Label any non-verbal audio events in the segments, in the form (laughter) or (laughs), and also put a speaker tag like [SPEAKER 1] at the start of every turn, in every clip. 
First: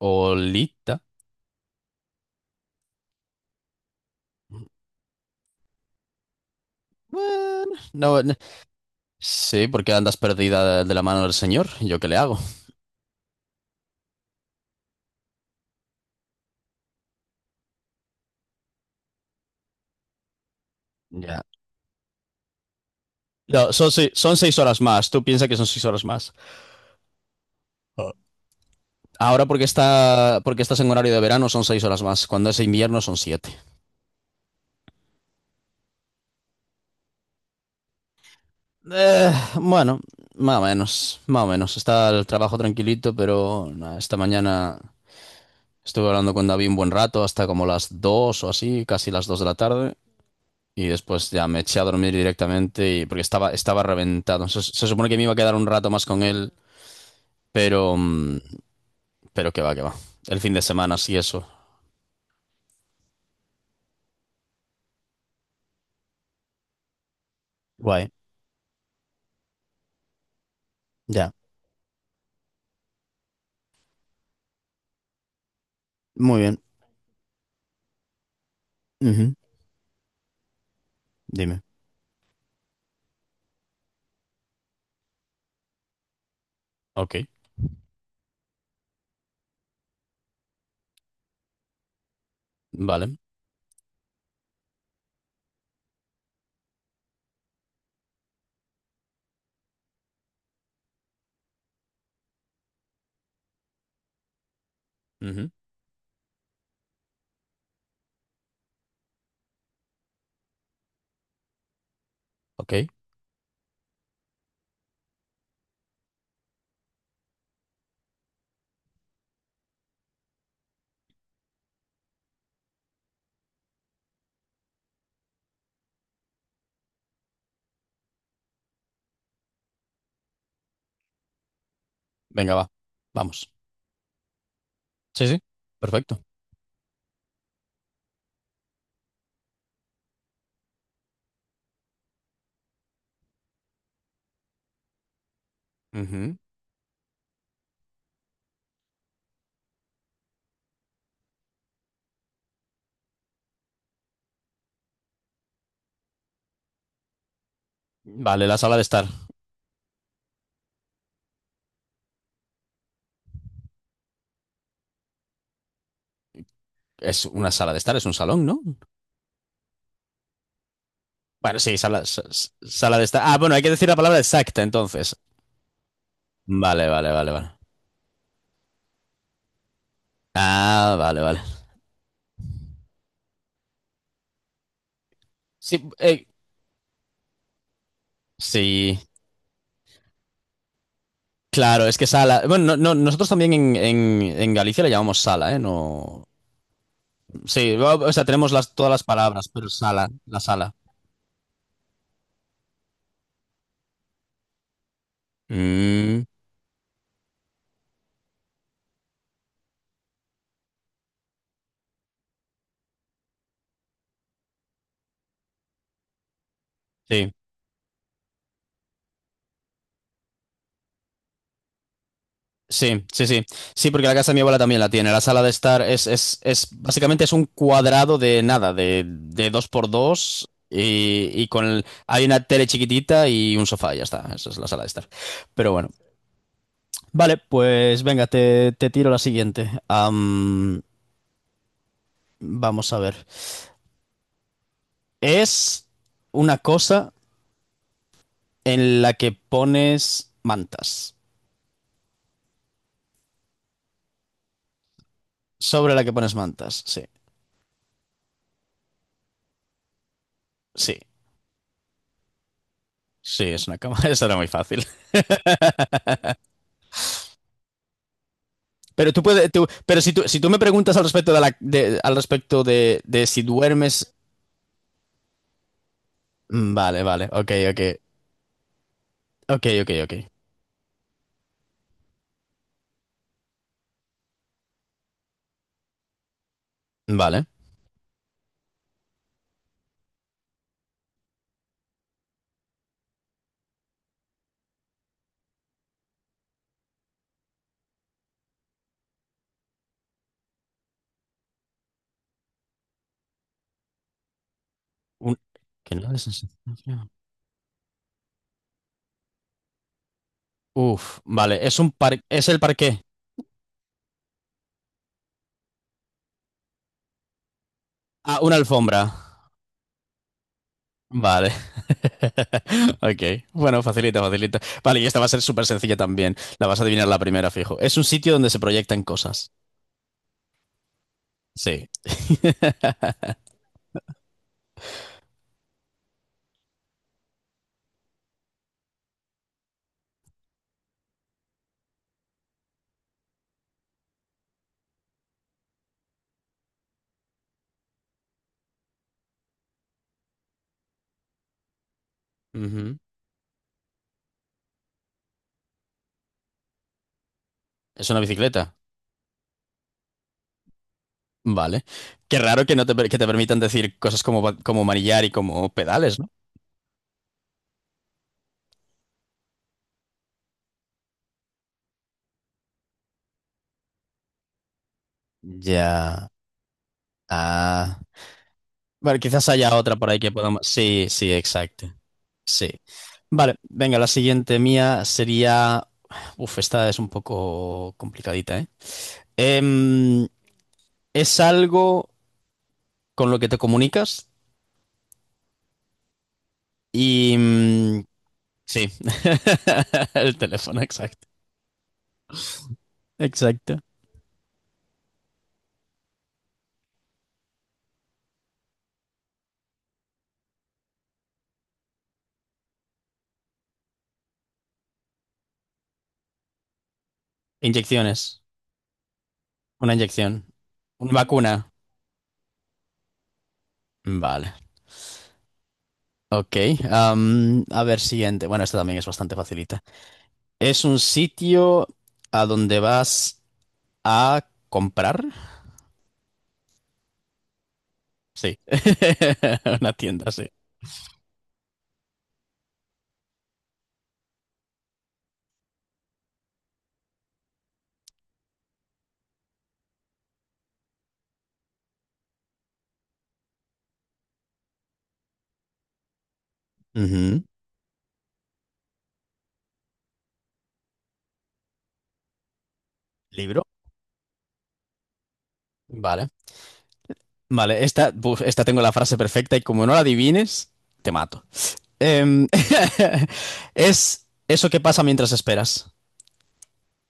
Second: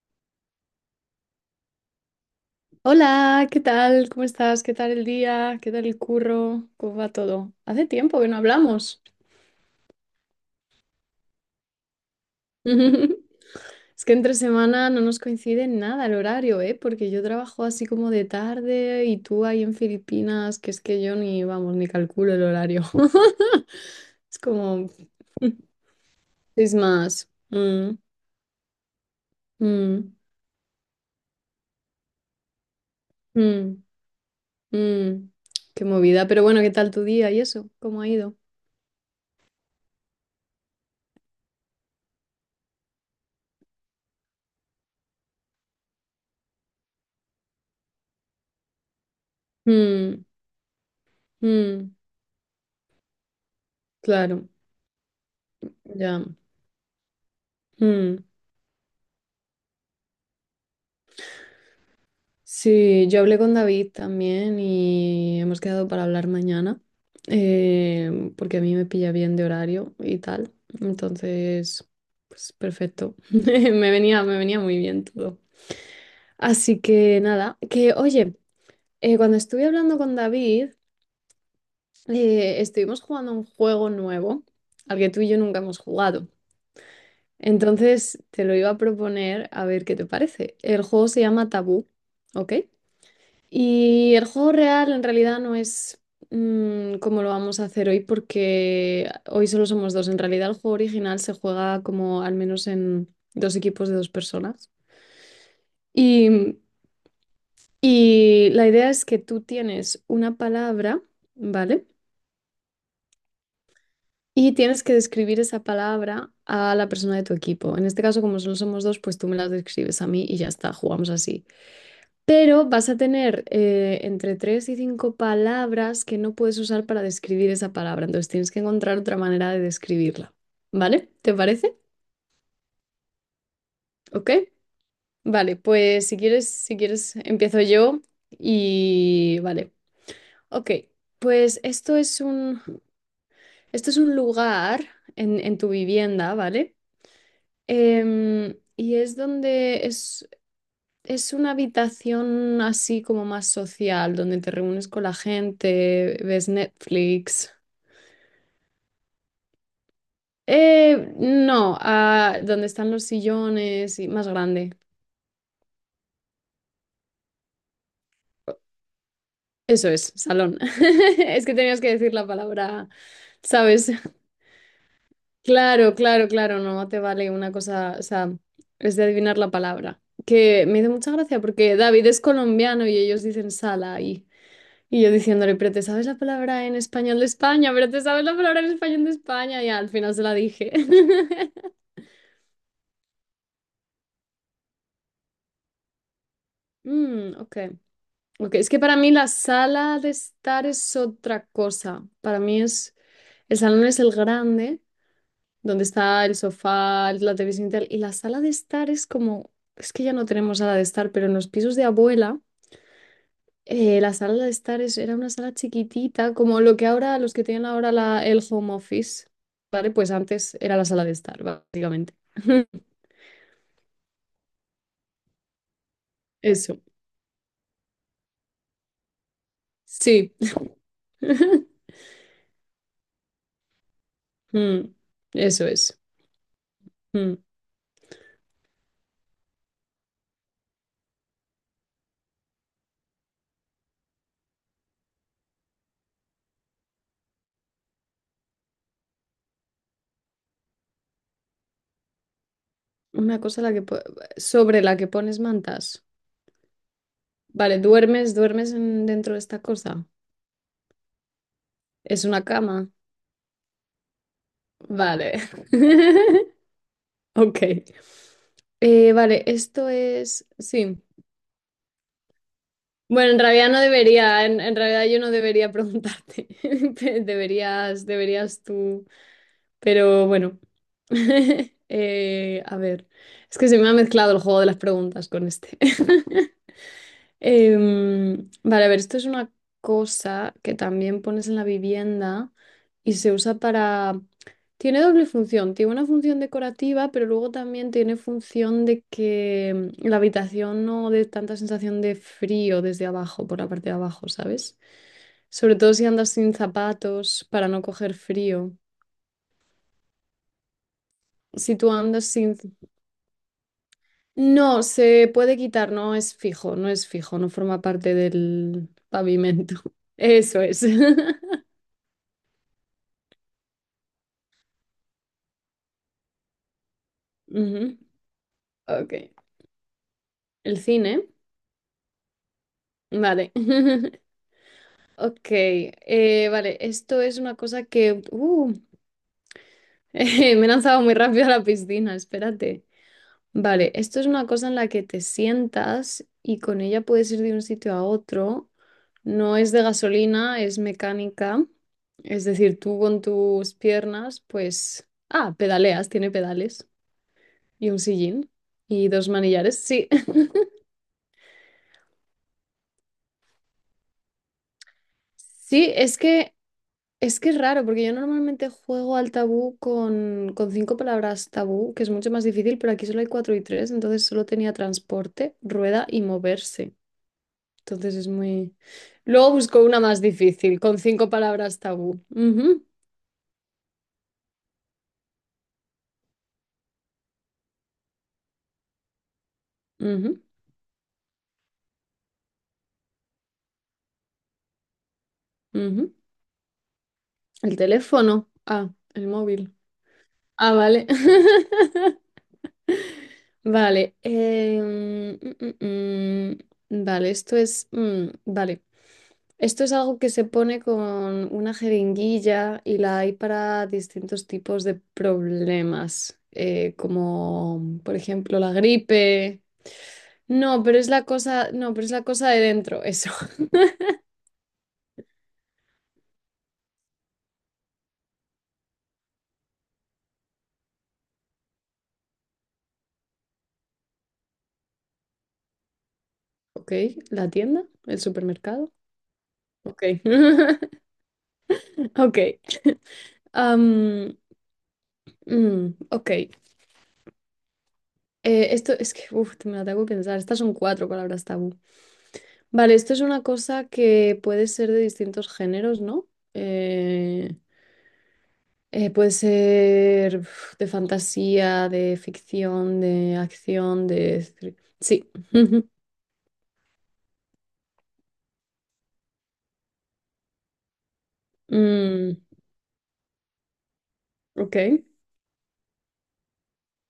[SPEAKER 1] Olita.
[SPEAKER 2] Hola, ¿qué tal? ¿Cómo estás? ¿Qué tal el día? ¿Qué tal el curro? ¿Cómo va todo?
[SPEAKER 1] Bueno,
[SPEAKER 2] Hace tiempo
[SPEAKER 1] no,
[SPEAKER 2] que
[SPEAKER 1] no.
[SPEAKER 2] no hablamos.
[SPEAKER 1] Sí, porque andas perdida de la mano del señor. ¿Yo qué le hago?
[SPEAKER 2] (laughs) Es que entre semana no nos coincide en nada el horario, ¿eh? Porque yo trabajo así como de tarde y tú ahí en Filipinas, que es que yo
[SPEAKER 1] Ya.
[SPEAKER 2] ni, vamos, ni calculo el horario. (laughs)
[SPEAKER 1] No, son, se- Son
[SPEAKER 2] Es
[SPEAKER 1] seis horas
[SPEAKER 2] como,
[SPEAKER 1] más. Tú piensas que son seis horas más.
[SPEAKER 2] es más.
[SPEAKER 1] Ahora
[SPEAKER 2] Mm,
[SPEAKER 1] porque estás en horario de verano son seis horas más. Cuando es invierno son siete.
[SPEAKER 2] mm, mm. Qué movida. Pero bueno, ¿qué tal tu día y eso? ¿Cómo ha ido?
[SPEAKER 1] Eh, bueno, más o menos, más o menos. Está el trabajo tranquilito, pero nah, esta mañana estuve hablando con David un buen rato, hasta como las dos o así, casi las dos de la tarde.
[SPEAKER 2] Mm,
[SPEAKER 1] Y después ya me eché a
[SPEAKER 2] mm,
[SPEAKER 1] dormir directamente porque estaba reventado.
[SPEAKER 2] claro,
[SPEAKER 1] Se supone que me iba a quedar un rato más con
[SPEAKER 2] ya.
[SPEAKER 1] él, pero,
[SPEAKER 2] Mm.
[SPEAKER 1] mm, pero que va, que va. El fin de semana, sí, eso.
[SPEAKER 2] Sí, yo hablé con David también y hemos quedado para hablar mañana,
[SPEAKER 1] Guay,
[SPEAKER 2] porque a mí me pilla bien de horario y tal.
[SPEAKER 1] ya.
[SPEAKER 2] Entonces, pues perfecto. (laughs) Me venía muy bien todo.
[SPEAKER 1] Muy bien.
[SPEAKER 2] Así que nada, que oye,
[SPEAKER 1] Ujú.
[SPEAKER 2] cuando estuve hablando con David,
[SPEAKER 1] Dime.
[SPEAKER 2] estuvimos jugando un juego nuevo al que tú y yo nunca hemos jugado.
[SPEAKER 1] Ok,
[SPEAKER 2] Entonces, te lo iba a proponer a ver qué te parece. El juego se llama Tabú, ¿ok?
[SPEAKER 1] vale.
[SPEAKER 2] Y el juego real en realidad no es como lo vamos a hacer hoy porque hoy solo somos dos. En realidad el juego original se juega como al menos en dos equipos de dos personas.
[SPEAKER 1] Ujú.
[SPEAKER 2] Y, mm, y la idea es que tú tienes una palabra, ¿vale?
[SPEAKER 1] Ok,
[SPEAKER 2] Y tienes que describir esa palabra a la persona de tu equipo. En este caso, como solo somos dos, pues tú me las describes a mí y ya está, jugamos así. Pero vas a tener entre tres y cinco palabras que no puedes usar para describir esa palabra. Entonces tienes que encontrar otra manera de describirla. ¿Vale? ¿Te parece?
[SPEAKER 1] venga, va. Vamos.
[SPEAKER 2] ¿Ok?
[SPEAKER 1] Sí, sí,
[SPEAKER 2] Vale, pues si
[SPEAKER 1] perfecto.
[SPEAKER 2] quieres, si quieres, empiezo yo y vale. Ok, pues esto es un lugar en tu vivienda,
[SPEAKER 1] Ujú.
[SPEAKER 2] ¿vale? Y es donde es una habitación así como más social, donde te reúnes con la gente, ves Netflix.
[SPEAKER 1] Vale, la sala de estar.
[SPEAKER 2] No, donde están los sillones y más grande.
[SPEAKER 1] Es una sala de estar, es un salón, ¿no?
[SPEAKER 2] Eso es, salón. (laughs) Es que
[SPEAKER 1] Bueno, sí,
[SPEAKER 2] tenías que decir la palabra,
[SPEAKER 1] sala de estar. Ah, bueno, hay que decir
[SPEAKER 2] ¿sabes?
[SPEAKER 1] la palabra exacta entonces.
[SPEAKER 2] Claro, claro, claro,
[SPEAKER 1] Vale,
[SPEAKER 2] no te
[SPEAKER 1] vale, vale,
[SPEAKER 2] vale
[SPEAKER 1] vale.
[SPEAKER 2] una cosa, o sea, es de adivinar la palabra. Que me hizo
[SPEAKER 1] Ah,
[SPEAKER 2] mucha
[SPEAKER 1] vale, vale.
[SPEAKER 2] gracia porque David es colombiano y ellos dicen sala ahí. Y yo diciéndole, pero te
[SPEAKER 1] Sí,
[SPEAKER 2] sabes la palabra en español de España, pero te sabes la palabra en
[SPEAKER 1] sí,
[SPEAKER 2] español de España. Y al final se la dije. (laughs)
[SPEAKER 1] claro, es que sala. Bueno, no- no, nosotros también en Galicia le llamamos sala, ¿eh? No.
[SPEAKER 2] Ok.
[SPEAKER 1] Sí, o sea, tenemos
[SPEAKER 2] Ok, es que
[SPEAKER 1] todas
[SPEAKER 2] para
[SPEAKER 1] las
[SPEAKER 2] mí la
[SPEAKER 1] palabras, pero
[SPEAKER 2] sala
[SPEAKER 1] sala,
[SPEAKER 2] de
[SPEAKER 1] la
[SPEAKER 2] estar
[SPEAKER 1] sala.
[SPEAKER 2] es otra cosa. Para mí es, el salón es el grande, donde
[SPEAKER 1] Mm,
[SPEAKER 2] está el sofá, la televisión y tal. Y la sala de estar es como, es que ya no tenemos sala de estar, pero en los pisos de abuela. La sala de estar es- era una sala chiquitita, como lo que ahora,
[SPEAKER 1] sí,
[SPEAKER 2] los que tienen ahora el home office, ¿vale? Pues antes era la sala de estar, básicamente. (laughs)
[SPEAKER 1] sí, sí, sí. Sí, porque la casa de mi abuela también la tiene. La sala de estar es
[SPEAKER 2] Eso,
[SPEAKER 1] básicamente es un cuadrado de nada, de dos por
[SPEAKER 2] sí.
[SPEAKER 1] dos. Y con el-
[SPEAKER 2] (laughs)
[SPEAKER 1] hay una tele chiquitita y un sofá, y ya está. Esa es la sala de
[SPEAKER 2] Mm,
[SPEAKER 1] estar.
[SPEAKER 2] Eso
[SPEAKER 1] Pero bueno.
[SPEAKER 2] es.
[SPEAKER 1] Vale,
[SPEAKER 2] Mm.
[SPEAKER 1] pues venga, te tiro la siguiente. Vamos a ver. Es una cosa en la que pones mantas.
[SPEAKER 2] Una cosa la que po- Sobre la que pones mantas.
[SPEAKER 1] Sobre la que pones mantas, sí.
[SPEAKER 2] Vale, duermes dentro de esta cosa.
[SPEAKER 1] Sí,
[SPEAKER 2] Es una cama.
[SPEAKER 1] sí, es una cama. (laughs) Eso era muy fácil.
[SPEAKER 2] Vale. (laughs) Ok.
[SPEAKER 1] Pero tú
[SPEAKER 2] Vale,
[SPEAKER 1] puedes, tú-
[SPEAKER 2] esto
[SPEAKER 1] pero si
[SPEAKER 2] es.
[SPEAKER 1] tú me preguntas
[SPEAKER 2] Sí.
[SPEAKER 1] al respecto al respecto de
[SPEAKER 2] Bueno, en
[SPEAKER 1] si
[SPEAKER 2] realidad no
[SPEAKER 1] duermes.
[SPEAKER 2] debería, en realidad yo no debería preguntarte. (laughs)
[SPEAKER 1] Mm. Vale, vale, ok, ok.
[SPEAKER 2] Deberías, deberías tú.
[SPEAKER 1] Ok, ok, ok.
[SPEAKER 2] Pero bueno. (laughs) A ver, es que se me ha mezclado el juego de las preguntas con este. (laughs)
[SPEAKER 1] Vale.
[SPEAKER 2] Vale, a ver, esto es una cosa que también pones en la vivienda y se usa para... Tiene doble función, tiene una función decorativa, pero luego también tiene función de que la habitación no dé tanta sensación de frío desde abajo, por la parte de abajo, ¿sabes?
[SPEAKER 1] Un-
[SPEAKER 2] Sobre todo
[SPEAKER 1] ¿Qué
[SPEAKER 2] si
[SPEAKER 1] no es
[SPEAKER 2] andas
[SPEAKER 1] esa
[SPEAKER 2] sin
[SPEAKER 1] sensación?
[SPEAKER 2] zapatos para no coger frío.
[SPEAKER 1] Uf, vale,
[SPEAKER 2] Si tú andas
[SPEAKER 1] es
[SPEAKER 2] sin...
[SPEAKER 1] el parqué.
[SPEAKER 2] No, se puede quitar, no es fijo, no es fijo, no forma parte
[SPEAKER 1] Ah, una
[SPEAKER 2] del
[SPEAKER 1] alfombra.
[SPEAKER 2] pavimento. (laughs) Eso es.
[SPEAKER 1] Vale.
[SPEAKER 2] (laughs)
[SPEAKER 1] (laughs) Ok. Bueno, facilita, facilita. Vale, y esta va a ser súper sencilla también. La vas a adivinar la primera, fijo. Es
[SPEAKER 2] Ujú,
[SPEAKER 1] un sitio donde se proyectan
[SPEAKER 2] ok.
[SPEAKER 1] cosas.
[SPEAKER 2] El cine.
[SPEAKER 1] Sí. (laughs)
[SPEAKER 2] Vale. (laughs) Ok. Vale, esto es una cosa que... (laughs) me he lanzado muy rápido a la piscina, espérate. Vale, esto es una cosa en la que te sientas y con ella puedes ir de un sitio a otro. No es de gasolina, es mecánica. Es decir,
[SPEAKER 1] Ujú.
[SPEAKER 2] tú con tus piernas, pues... Ah, pedaleas, tiene pedales. Y un
[SPEAKER 1] Es una
[SPEAKER 2] sillín.
[SPEAKER 1] bicicleta.
[SPEAKER 2] Y dos manillares. Sí. (laughs)
[SPEAKER 1] Vale. Qué raro que no te, per- que te permitan decir cosas como, como manillar y como
[SPEAKER 2] Sí,
[SPEAKER 1] pedales, ¿no?
[SPEAKER 2] es que es raro, porque yo normalmente juego al tabú con cinco palabras tabú, que es mucho más difícil, pero aquí solo hay cuatro y tres, entonces solo tenía transporte, rueda y
[SPEAKER 1] Ya.
[SPEAKER 2] moverse.
[SPEAKER 1] Ah.
[SPEAKER 2] Entonces es muy...
[SPEAKER 1] Vale, quizás
[SPEAKER 2] Luego
[SPEAKER 1] haya
[SPEAKER 2] busco
[SPEAKER 1] otra
[SPEAKER 2] una
[SPEAKER 1] por ahí
[SPEAKER 2] más
[SPEAKER 1] que podamos.
[SPEAKER 2] difícil, con
[SPEAKER 1] Sí,
[SPEAKER 2] cinco
[SPEAKER 1] sí,
[SPEAKER 2] palabras
[SPEAKER 1] exacto.
[SPEAKER 2] tabú.
[SPEAKER 1] Sí. Vale, venga, la siguiente mía sería. Uf, esta es un poco complicadita, ¿eh? Em,
[SPEAKER 2] Ujú,
[SPEAKER 1] Es algo con lo que te comunicas
[SPEAKER 2] ujú.
[SPEAKER 1] y
[SPEAKER 2] El teléfono.
[SPEAKER 1] sí,
[SPEAKER 2] Ah, el móvil.
[SPEAKER 1] (laughs) el
[SPEAKER 2] Ah,
[SPEAKER 1] teléfono,
[SPEAKER 2] vale.
[SPEAKER 1] exacto.
[SPEAKER 2] (laughs)
[SPEAKER 1] Exacto.
[SPEAKER 2] Vale. Mm. Vale, esto es... vale. Esto es algo que se pone con una jeringuilla y la hay para distintos tipos de problemas, como por
[SPEAKER 1] Inyecciones,
[SPEAKER 2] ejemplo la gripe.
[SPEAKER 1] una inyección,
[SPEAKER 2] No, pero es
[SPEAKER 1] una
[SPEAKER 2] la cosa,
[SPEAKER 1] vacuna.
[SPEAKER 2] no, pero es la cosa de dentro, eso. (laughs)
[SPEAKER 1] Vale, ok. Am, a ver, siguiente. Bueno, esta también es bastante facilita. Es un sitio a donde vas a comprar.
[SPEAKER 2] Ok, la tienda, el
[SPEAKER 1] Sí,
[SPEAKER 2] supermercado.
[SPEAKER 1] (laughs) una
[SPEAKER 2] Ok,
[SPEAKER 1] tienda, sí.
[SPEAKER 2] (laughs) ok. Am, ok, esto es que, uf, me la tengo que pensar. Estas son cuatro palabras tabú. Vale, esto es una cosa que puede ser de distintos géneros, ¿no?
[SPEAKER 1] Ujú.
[SPEAKER 2] Eh, puede ser uf, de fantasía, de ficción, de
[SPEAKER 1] Libro.
[SPEAKER 2] acción, de... Sí. (laughs)
[SPEAKER 1] Vale. Vale, esta, buf, esta tengo la frase perfecta y como no la adivines, te mato.
[SPEAKER 2] Mm,
[SPEAKER 1] Em, (laughs) es eso que pasa
[SPEAKER 2] ok.
[SPEAKER 1] mientras esperas.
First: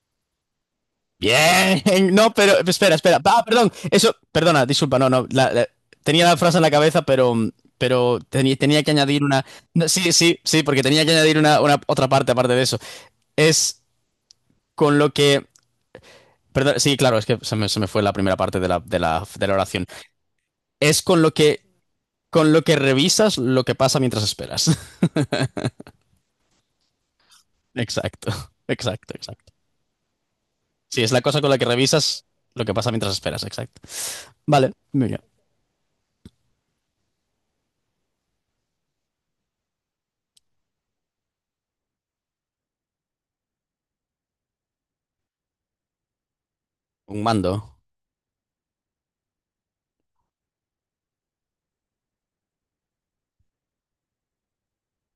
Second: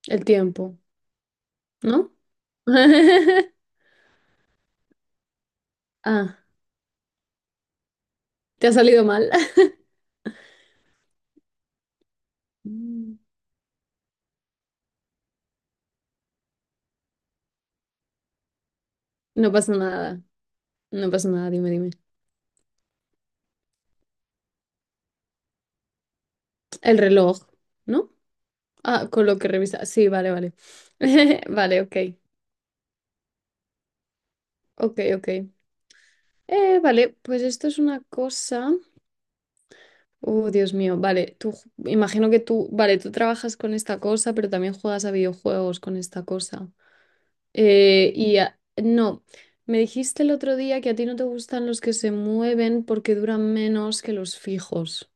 [SPEAKER 2] El tiempo, ¿no?
[SPEAKER 1] Bien, no, pero espera, espera. Ah, perdón,
[SPEAKER 2] (laughs)
[SPEAKER 1] eso, perdona, disculpa, no, no. Tenía la
[SPEAKER 2] Ah,
[SPEAKER 1] frase en la cabeza, pero
[SPEAKER 2] ¿te ha
[SPEAKER 1] tenía que
[SPEAKER 2] salido
[SPEAKER 1] añadir
[SPEAKER 2] mal?
[SPEAKER 1] una. No,
[SPEAKER 2] (laughs)
[SPEAKER 1] sí, sí, sí, porque tenía que añadir una otra parte aparte de eso.
[SPEAKER 2] Mm.
[SPEAKER 1] Es con lo que. Perdón, sí, claro, es que se me fue la primera parte de
[SPEAKER 2] No
[SPEAKER 1] la
[SPEAKER 2] pasa
[SPEAKER 1] oración.
[SPEAKER 2] nada.
[SPEAKER 1] Es
[SPEAKER 2] No pasa nada, dime, dime.
[SPEAKER 1] con lo que revisas lo que pasa mientras esperas. (laughs)
[SPEAKER 2] El reloj, ¿no?
[SPEAKER 1] Exacto,
[SPEAKER 2] Ah,
[SPEAKER 1] exacto,
[SPEAKER 2] con lo que
[SPEAKER 1] exacto.
[SPEAKER 2] revisa. Sí, vale, vale.
[SPEAKER 1] Sí, es la cosa
[SPEAKER 2] (laughs)
[SPEAKER 1] con la que
[SPEAKER 2] Vale, ok.
[SPEAKER 1] revisas lo que pasa mientras esperas, exacto. Vale,
[SPEAKER 2] Ok,
[SPEAKER 1] mira.
[SPEAKER 2] ok. Vale, pues esto es una cosa. Dios mío, vale, imagino que tú, vale, tú trabajas con esta cosa, pero también juegas a videojuegos con esta cosa.
[SPEAKER 1] Un mando
[SPEAKER 2] No, me dijiste el otro día que a ti no te gustan los que se mueven porque duran menos que los fijos.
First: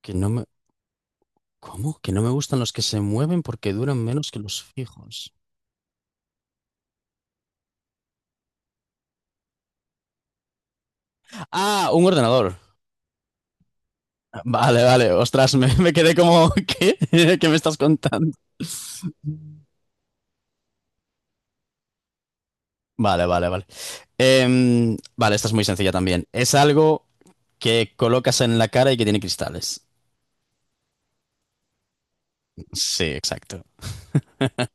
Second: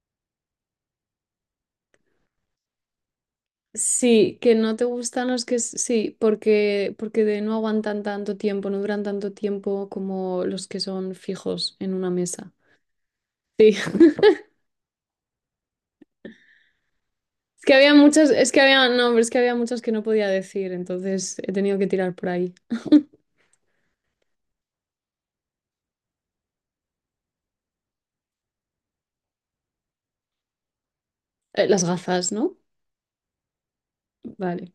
[SPEAKER 1] que no me... ¿Cómo? Que no me gustan los que se mueven porque duran menos que
[SPEAKER 2] Sí, que
[SPEAKER 1] los
[SPEAKER 2] no te gustan
[SPEAKER 1] fijos.
[SPEAKER 2] los que s- sí, porque no aguantan tanto tiempo, no duran tanto tiempo como los que son fijos
[SPEAKER 1] Ah,
[SPEAKER 2] en
[SPEAKER 1] un
[SPEAKER 2] una mesa.
[SPEAKER 1] ordenador.
[SPEAKER 2] Sí. (laughs)
[SPEAKER 1] Vale, vale. Ostras, me quedé como... ¿Qué? (laughs) ¿Qué me
[SPEAKER 2] Es que
[SPEAKER 1] estás
[SPEAKER 2] había muchos,
[SPEAKER 1] contando?
[SPEAKER 2] es que había, no, pero es que había muchos que no podía decir, entonces he tenido que tirar por ahí.
[SPEAKER 1] Vale, vale, vale. Vale, esta es muy sencilla también. Es algo que colocas en la cara y que tiene cristales.
[SPEAKER 2] Las gafas, ¿no?
[SPEAKER 1] Sí, exacto.
[SPEAKER 2] Vale.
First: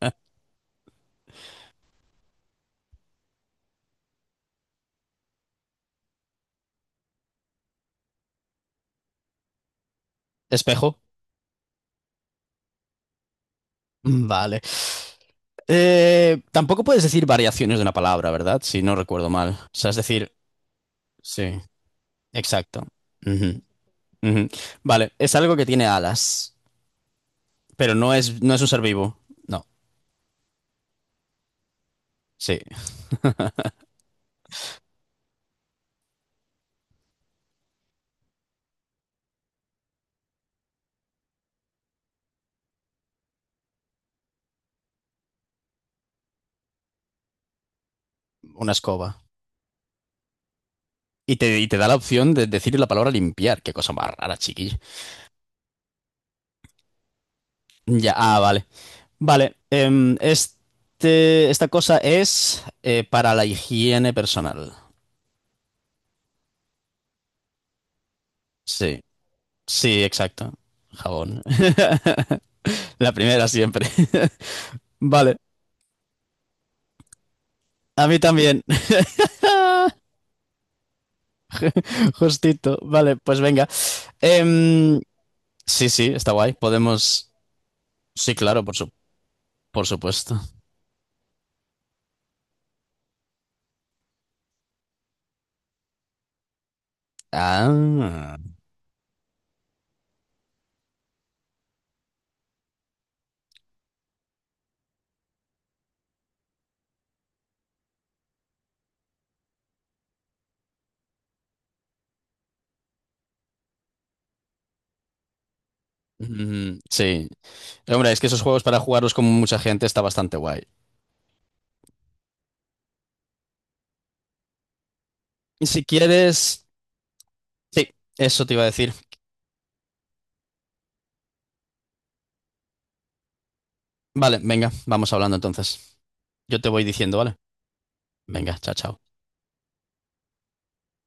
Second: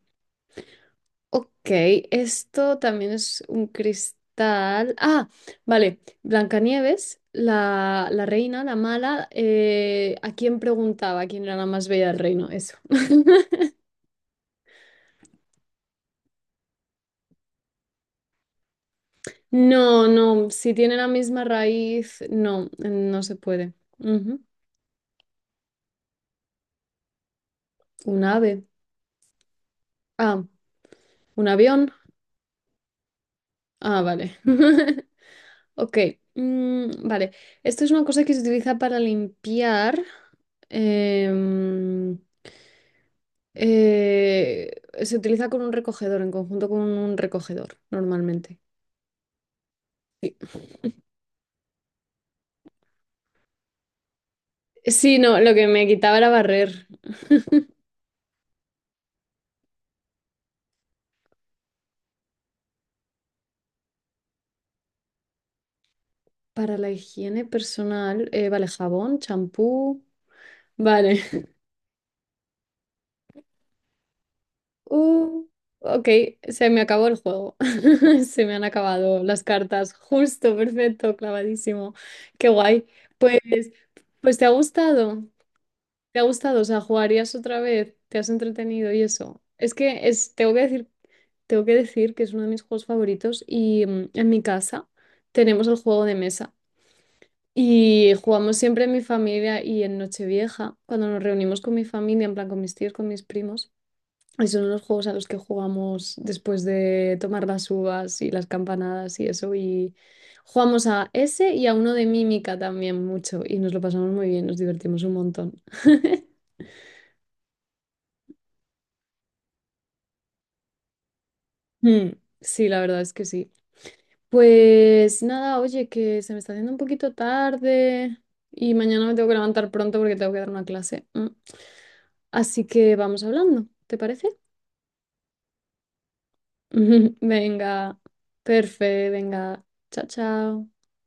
[SPEAKER 2] Ok, esto también es un cristal. Ah, vale. Blancanieves, la reina, la mala. ¿A quién
[SPEAKER 1] Espejo.
[SPEAKER 2] preguntaba quién era la más bella del reino? Eso. (laughs)
[SPEAKER 1] Vale. Tampoco puedes decir variaciones de una palabra, ¿verdad? Si no recuerdo mal. O sea, es
[SPEAKER 2] No,
[SPEAKER 1] decir,
[SPEAKER 2] no, si tiene la misma
[SPEAKER 1] sí,
[SPEAKER 2] raíz, no,
[SPEAKER 1] exacto.
[SPEAKER 2] no se
[SPEAKER 1] Ujú,
[SPEAKER 2] puede. Ujú.
[SPEAKER 1] ujú. Vale, es algo que tiene alas, pero
[SPEAKER 2] Un
[SPEAKER 1] no es
[SPEAKER 2] ave.
[SPEAKER 1] un ser vivo. No,
[SPEAKER 2] Ah, un avión.
[SPEAKER 1] sí,
[SPEAKER 2] Ah, vale. (laughs) Ok, vale. Esto es una cosa que se utiliza para limpiar. em, Se utiliza con un recogedor, en conjunto con un recogedor, normalmente.
[SPEAKER 1] una escoba.
[SPEAKER 2] Sí,
[SPEAKER 1] Y y te da la opción de decir la palabra limpiar. Qué cosa más rara, chiquillo.
[SPEAKER 2] sí, no, lo que me quitaba era barrer.
[SPEAKER 1] Ya, ah, vale. Vale, esta cosa es para la higiene personal.
[SPEAKER 2] Para la higiene personal, vale,
[SPEAKER 1] Sí,
[SPEAKER 2] jabón, champú.
[SPEAKER 1] sí, exacto.
[SPEAKER 2] Vale.
[SPEAKER 1] Jabón.
[SPEAKER 2] (laughs)
[SPEAKER 1] (laughs) La primera siempre. (laughs) Vale,
[SPEAKER 2] Uh, ok, se me acabó el juego.
[SPEAKER 1] a mí
[SPEAKER 2] (laughs) Se me
[SPEAKER 1] también.
[SPEAKER 2] han acabado las cartas.
[SPEAKER 1] (laughs)
[SPEAKER 2] Justo, perfecto, clavadísimo. Qué
[SPEAKER 1] Justito.
[SPEAKER 2] guay.
[SPEAKER 1] Vale, pues
[SPEAKER 2] Pues,
[SPEAKER 1] venga.
[SPEAKER 2] pues ¿te ha
[SPEAKER 1] Em,
[SPEAKER 2] gustado?
[SPEAKER 1] Sí, sí,
[SPEAKER 2] ¿Te ha
[SPEAKER 1] está guay.
[SPEAKER 2] gustado? O sea,
[SPEAKER 1] Podemos.
[SPEAKER 2] ¿jugarías otra vez? ¿Te has
[SPEAKER 1] Sí, claro,
[SPEAKER 2] entretenido y eso? Es
[SPEAKER 1] por
[SPEAKER 2] que es,
[SPEAKER 1] supuesto.
[SPEAKER 2] tengo que decir que es uno de mis juegos favoritos y en mi casa tenemos el juego de mesa y
[SPEAKER 1] Ah.
[SPEAKER 2] jugamos siempre en mi familia y en Nochevieja, cuando nos reunimos con mi familia, en plan con mis tíos, con mis primos. Y son los juegos a los que jugamos después de tomar las uvas y las campanadas y eso. Y jugamos a ese y a uno de mímica también mucho. Y nos lo pasamos muy bien, nos divertimos un montón. (laughs)
[SPEAKER 1] Mm, sí. Hombre, es que esos juegos para jugarlos con mucha gente está bastante guay.
[SPEAKER 2] Mm, sí, la verdad es que sí. Pues nada,
[SPEAKER 1] Y si
[SPEAKER 2] oye, que se me está
[SPEAKER 1] quieres.
[SPEAKER 2] haciendo un poquito
[SPEAKER 1] Sí,
[SPEAKER 2] tarde
[SPEAKER 1] eso te iba a
[SPEAKER 2] y
[SPEAKER 1] decir.
[SPEAKER 2] mañana me tengo que levantar pronto porque tengo que dar una clase. Así que vamos hablando, ¿te parece?
[SPEAKER 1] Vale, venga, vamos hablando entonces. Yo te voy diciendo,
[SPEAKER 2] (laughs)
[SPEAKER 1] ¿vale?
[SPEAKER 2] Venga,
[SPEAKER 1] Venga, chao,
[SPEAKER 2] perfecto,
[SPEAKER 1] chao.
[SPEAKER 2] venga. Chao, chao.